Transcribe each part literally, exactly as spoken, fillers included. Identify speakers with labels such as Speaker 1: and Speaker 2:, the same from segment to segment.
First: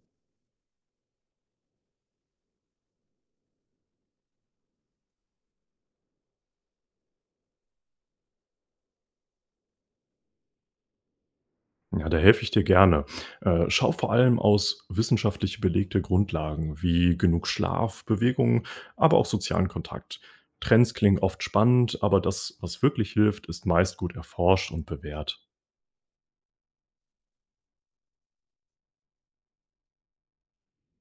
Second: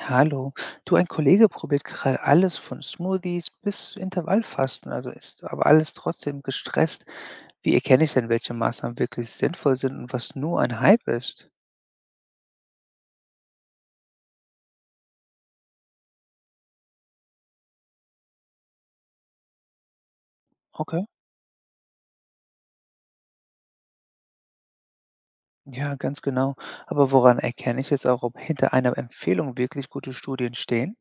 Speaker 1: Hallo. Du, ein Kollege probiert gerade alles von Smoothies bis Intervallfasten, also ist aber alles trotzdem gestresst. Wie erkenne ich denn, welche Maßnahmen wirklich sinnvoll sind und was nur ein Hype ist?
Speaker 2: Ja, da helfe ich dir gerne. Äh, schau vor allem aus wissenschaftlich belegte Grundlagen wie genug Schlaf, Bewegung, aber auch sozialen Kontakt. Trends
Speaker 1: Okay.
Speaker 2: klingen oft spannend, aber das, was wirklich hilft, ist meist gut erforscht und bewährt.
Speaker 1: Ja, ganz genau. Aber woran erkenne ich jetzt auch, ob hinter einer Empfehlung wirklich gute Studien stehen?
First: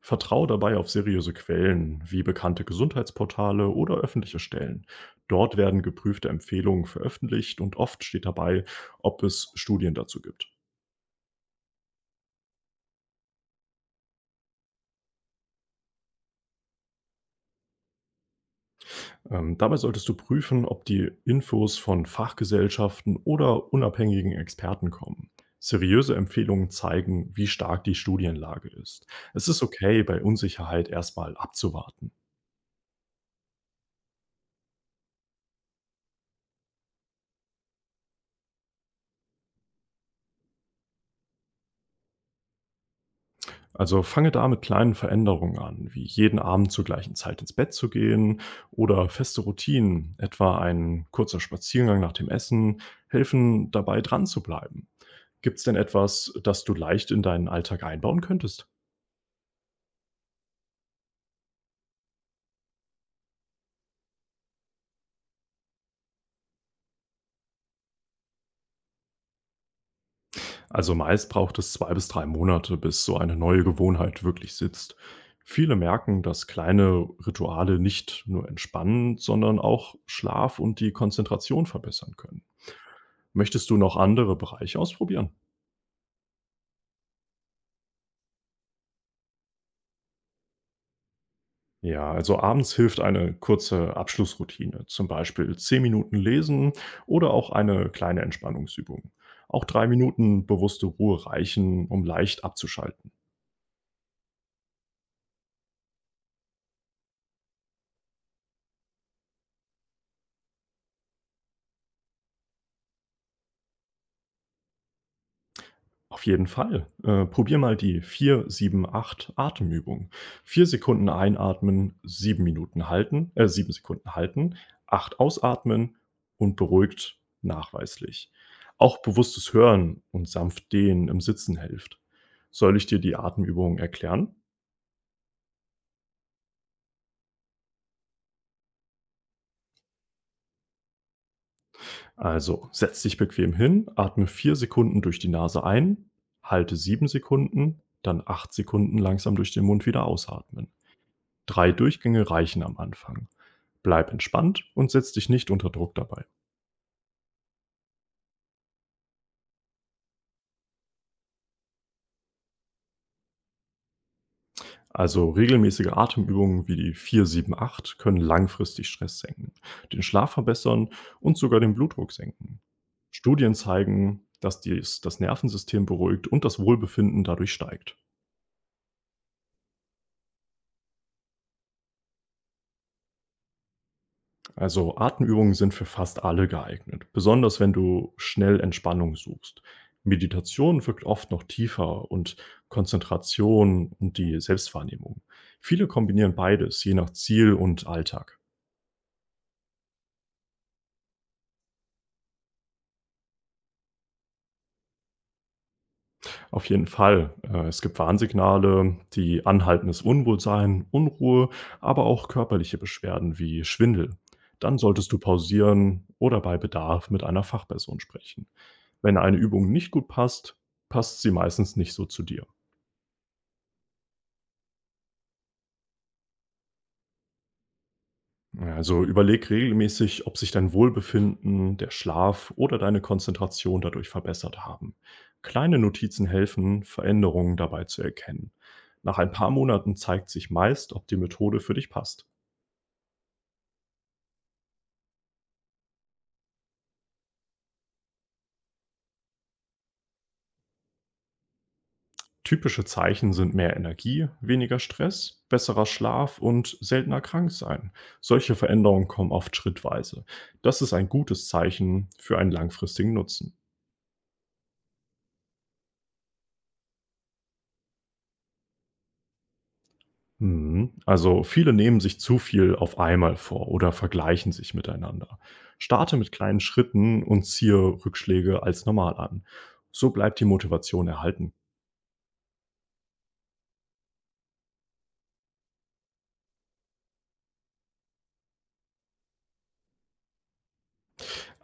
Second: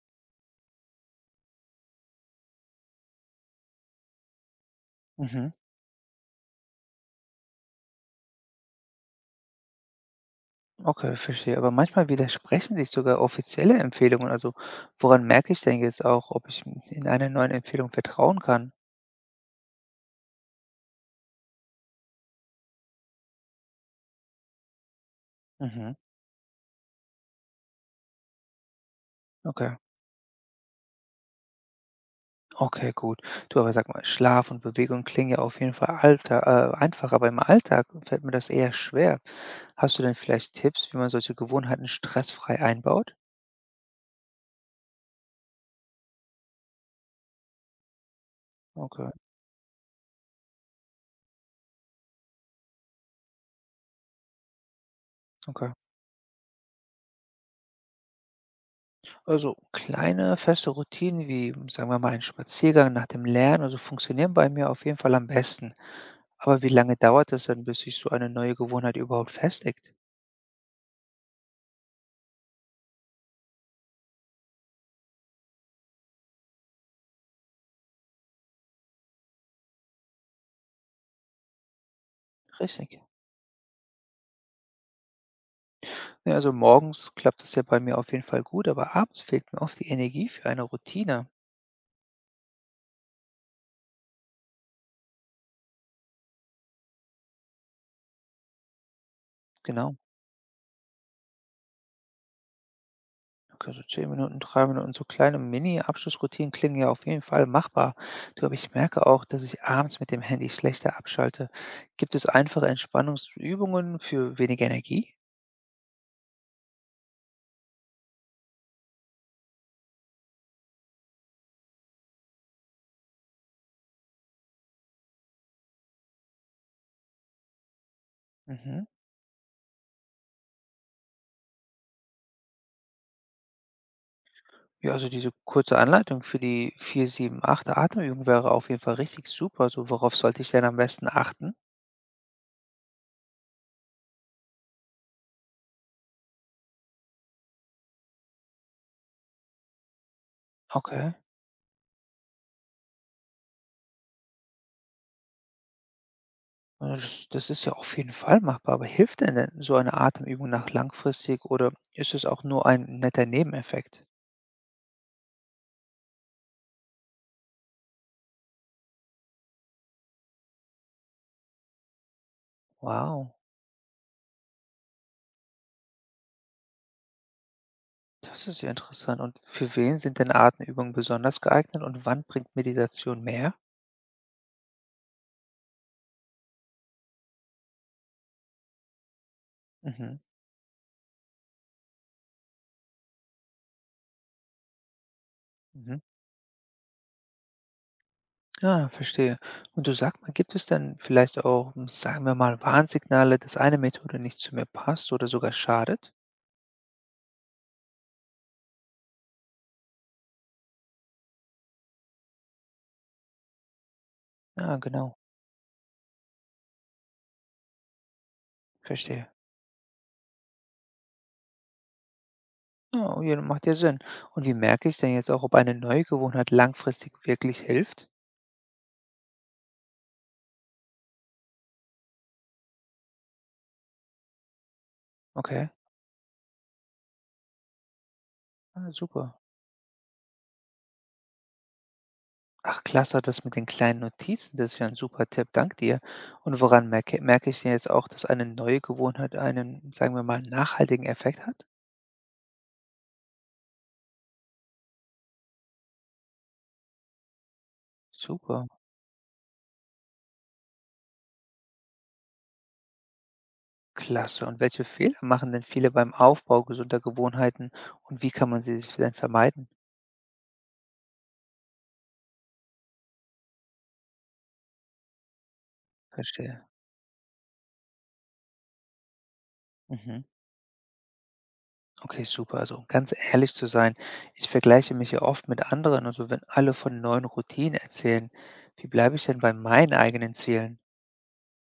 Speaker 2: Vertrau dabei auf seriöse Quellen wie bekannte Gesundheitsportale oder öffentliche Stellen.
Speaker 1: Mhm.
Speaker 2: Dort werden geprüfte Empfehlungen veröffentlicht und oft steht dabei, ob es Studien dazu gibt.
Speaker 1: Okay, verstehe. Aber manchmal widersprechen sich sogar offizielle Empfehlungen. Also woran merke ich denn jetzt auch, ob ich in einer neuen Empfehlung vertrauen kann?
Speaker 2: Ähm, dabei solltest du prüfen, ob die Infos von Fachgesellschaften oder unabhängigen Experten kommen.
Speaker 1: Mhm.
Speaker 2: Seriöse Empfehlungen zeigen, wie stark die Studienlage ist. Es ist
Speaker 1: Okay.
Speaker 2: okay, bei Unsicherheit erstmal abzuwarten.
Speaker 1: Okay, gut. Du, aber sag mal, Schlaf und Bewegung klingen ja auf jeden Fall alter, äh, einfach, aber im Alltag fällt mir das eher schwer. Hast du denn vielleicht Tipps, wie man solche Gewohnheiten stressfrei einbaut?
Speaker 2: Also fange da mit kleinen Veränderungen an, wie jeden Abend zur gleichen Zeit ins Bett zu gehen oder
Speaker 1: Okay,
Speaker 2: feste Routinen, etwa ein kurzer Spaziergang nach dem Essen, helfen dabei dran zu bleiben. Gibt es
Speaker 1: okay.
Speaker 2: denn etwas, das du leicht in deinen Alltag einbauen könntest?
Speaker 1: Also kleine feste Routinen wie, sagen wir mal, ein Spaziergang nach dem Lernen, also funktionieren bei mir auf jeden Fall am besten. Aber wie lange dauert es denn, bis sich so eine neue Gewohnheit überhaupt festigt?
Speaker 2: Also meist braucht es zwei bis drei Monate, bis so eine neue Gewohnheit wirklich sitzt. Viele merken, dass kleine Rituale nicht nur entspannen, sondern auch Schlaf und die Konzentration verbessern können.
Speaker 1: Richtig.
Speaker 2: Möchtest du noch andere Bereiche ausprobieren?
Speaker 1: Ja, also morgens klappt es ja bei mir auf jeden Fall gut, aber abends fehlt mir oft die Energie für eine Routine.
Speaker 2: Ja, also abends hilft eine kurze Abschlussroutine, zum Beispiel zehn Minuten lesen oder auch eine kleine Entspannungsübung. Auch drei
Speaker 1: Genau.
Speaker 2: Minuten bewusste Ruhe reichen, um leicht abzuschalten.
Speaker 1: Okay, so zehn Minuten, drei Minuten, so kleine Mini-Abschlussroutinen klingen ja auf jeden Fall machbar. Du, aber ich merke auch, dass ich abends mit dem Handy schlechter abschalte. Gibt es einfache Entspannungsübungen für weniger Energie?
Speaker 2: Auf jeden Fall. Äh, probier mal die vier sieben acht Atemübung. Vier Sekunden einatmen, sieben Minuten halten, äh, sieben Sekunden halten, acht ausatmen und beruhigt nachweislich.
Speaker 1: Mhm.
Speaker 2: Auch bewusstes Hören und sanft Dehnen im Sitzen hilft. Soll ich dir die Atemübung erklären?
Speaker 1: Ja, also diese kurze Anleitung für die vier, sieben, acht Atemübung wäre auf jeden Fall richtig super. So, worauf sollte ich denn am besten achten?
Speaker 2: Also, setz dich bequem hin, atme vier Sekunden durch die Nase ein, halte sieben Sekunden, dann acht Sekunden langsam durch den Mund wieder ausatmen.
Speaker 1: Okay.
Speaker 2: Drei Durchgänge reichen am Anfang. Bleib entspannt und setz dich nicht unter Druck dabei.
Speaker 1: Ja, Das, das ist ja auf jeden Fall machbar, aber hilft denn, denn so eine Atemübung nach langfristig oder ist es auch nur ein netter Nebeneffekt?
Speaker 2: Also regelmäßige Atemübungen wie die vier sieben acht können langfristig Stress senken, den Schlaf verbessern und sogar den Blutdruck senken.
Speaker 1: Wow.
Speaker 2: Studien zeigen, dass dies das Nervensystem beruhigt und das Wohlbefinden dadurch steigt.
Speaker 1: Das ist ja interessant. Und für wen sind denn Atemübungen besonders geeignet und wann bringt Meditation mehr?
Speaker 2: Also Atemübungen sind für fast alle geeignet, besonders wenn du schnell Entspannung suchst.
Speaker 1: Mhm.
Speaker 2: Meditation wirkt oft noch tiefer und Konzentration und die Selbstwahrnehmung. Viele
Speaker 1: Mhm.
Speaker 2: kombinieren beides, je nach Ziel und Alltag.
Speaker 1: Ah, verstehe. Und du sag mal, gibt es denn vielleicht auch, hm, sagen wir mal, Warnsignale, dass eine Methode nicht zu mir passt oder sogar schadet?
Speaker 2: Auf jeden Fall. Äh, es gibt Warnsignale, die anhaltendes Unwohlsein, Unruhe, aber auch körperliche Beschwerden wie Schwindel.
Speaker 1: Ja,
Speaker 2: Dann solltest
Speaker 1: genau.
Speaker 2: du pausieren oder bei Bedarf mit einer Fachperson sprechen. Wenn
Speaker 1: Verstehe.
Speaker 2: eine Übung nicht gut passt, passt sie meistens nicht so zu dir.
Speaker 1: Oh, ja, macht ja Sinn. Und wie merke ich denn jetzt auch, ob eine neue Gewohnheit langfristig wirklich hilft?
Speaker 2: Also überleg regelmäßig, ob sich dein Wohlbefinden, der Schlaf oder deine Konzentration dadurch verbessert haben.
Speaker 1: Okay,
Speaker 2: Kleine Notizen helfen, Veränderungen dabei zu erkennen.
Speaker 1: ah,
Speaker 2: Nach
Speaker 1: super.
Speaker 2: ein paar Monaten zeigt sich meist, ob die Methode für dich passt.
Speaker 1: Ach klasse, das mit den kleinen Notizen, das ist ja ein super Tipp, dank dir. Und woran merke merke ich denn jetzt auch, dass eine neue Gewohnheit einen, sagen wir mal, nachhaltigen Effekt hat?
Speaker 2: Typische Zeichen sind mehr Energie, weniger Stress, besserer Schlaf und seltener Kranksein. Solche
Speaker 1: Super,
Speaker 2: Veränderungen kommen oft schrittweise. Das ist ein gutes Zeichen für einen langfristigen Nutzen.
Speaker 1: klasse. Und welche Fehler machen denn viele beim Aufbau gesunder Gewohnheiten und wie kann man sie sich denn vermeiden?
Speaker 2: Mhm. Also viele nehmen sich zu viel auf einmal vor oder vergleichen sich miteinander. Starte mit kleinen
Speaker 1: Verstehe.
Speaker 2: Schritten und ziehe Rückschläge als normal an. So
Speaker 1: Mhm.
Speaker 2: bleibt die Motivation erhalten.
Speaker 1: Okay, super. Also, um ganz ehrlich zu sein, ich vergleiche mich ja oft mit anderen. Also, wenn alle von neuen Routinen erzählen, wie bleibe ich denn bei meinen eigenen Zielen?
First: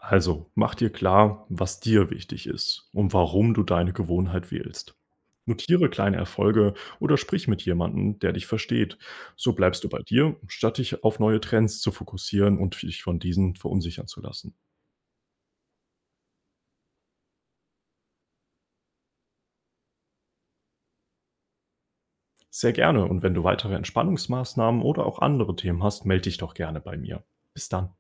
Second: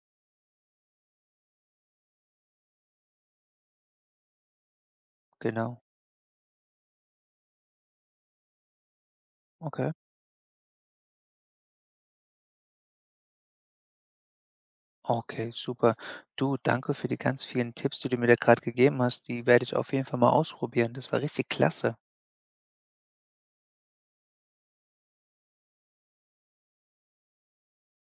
Speaker 2: Also, mach dir klar, was dir wichtig ist und warum du deine Gewohnheit wählst.
Speaker 1: Genau.
Speaker 2: Notiere kleine Erfolge oder sprich mit jemandem, der dich versteht. So bleibst du
Speaker 1: Okay.
Speaker 2: bei dir, statt dich auf neue Trends zu fokussieren und dich von diesen verunsichern zu lassen.
Speaker 1: Okay, super. Du, danke für die ganz vielen Tipps, die du mir da gerade gegeben hast. Die werde ich auf jeden Fall mal ausprobieren. Das war richtig klasse.
Speaker 2: Sehr gerne und wenn du weitere Entspannungsmaßnahmen oder auch andere Themen hast, melde dich doch gerne bei mir. Bis dann.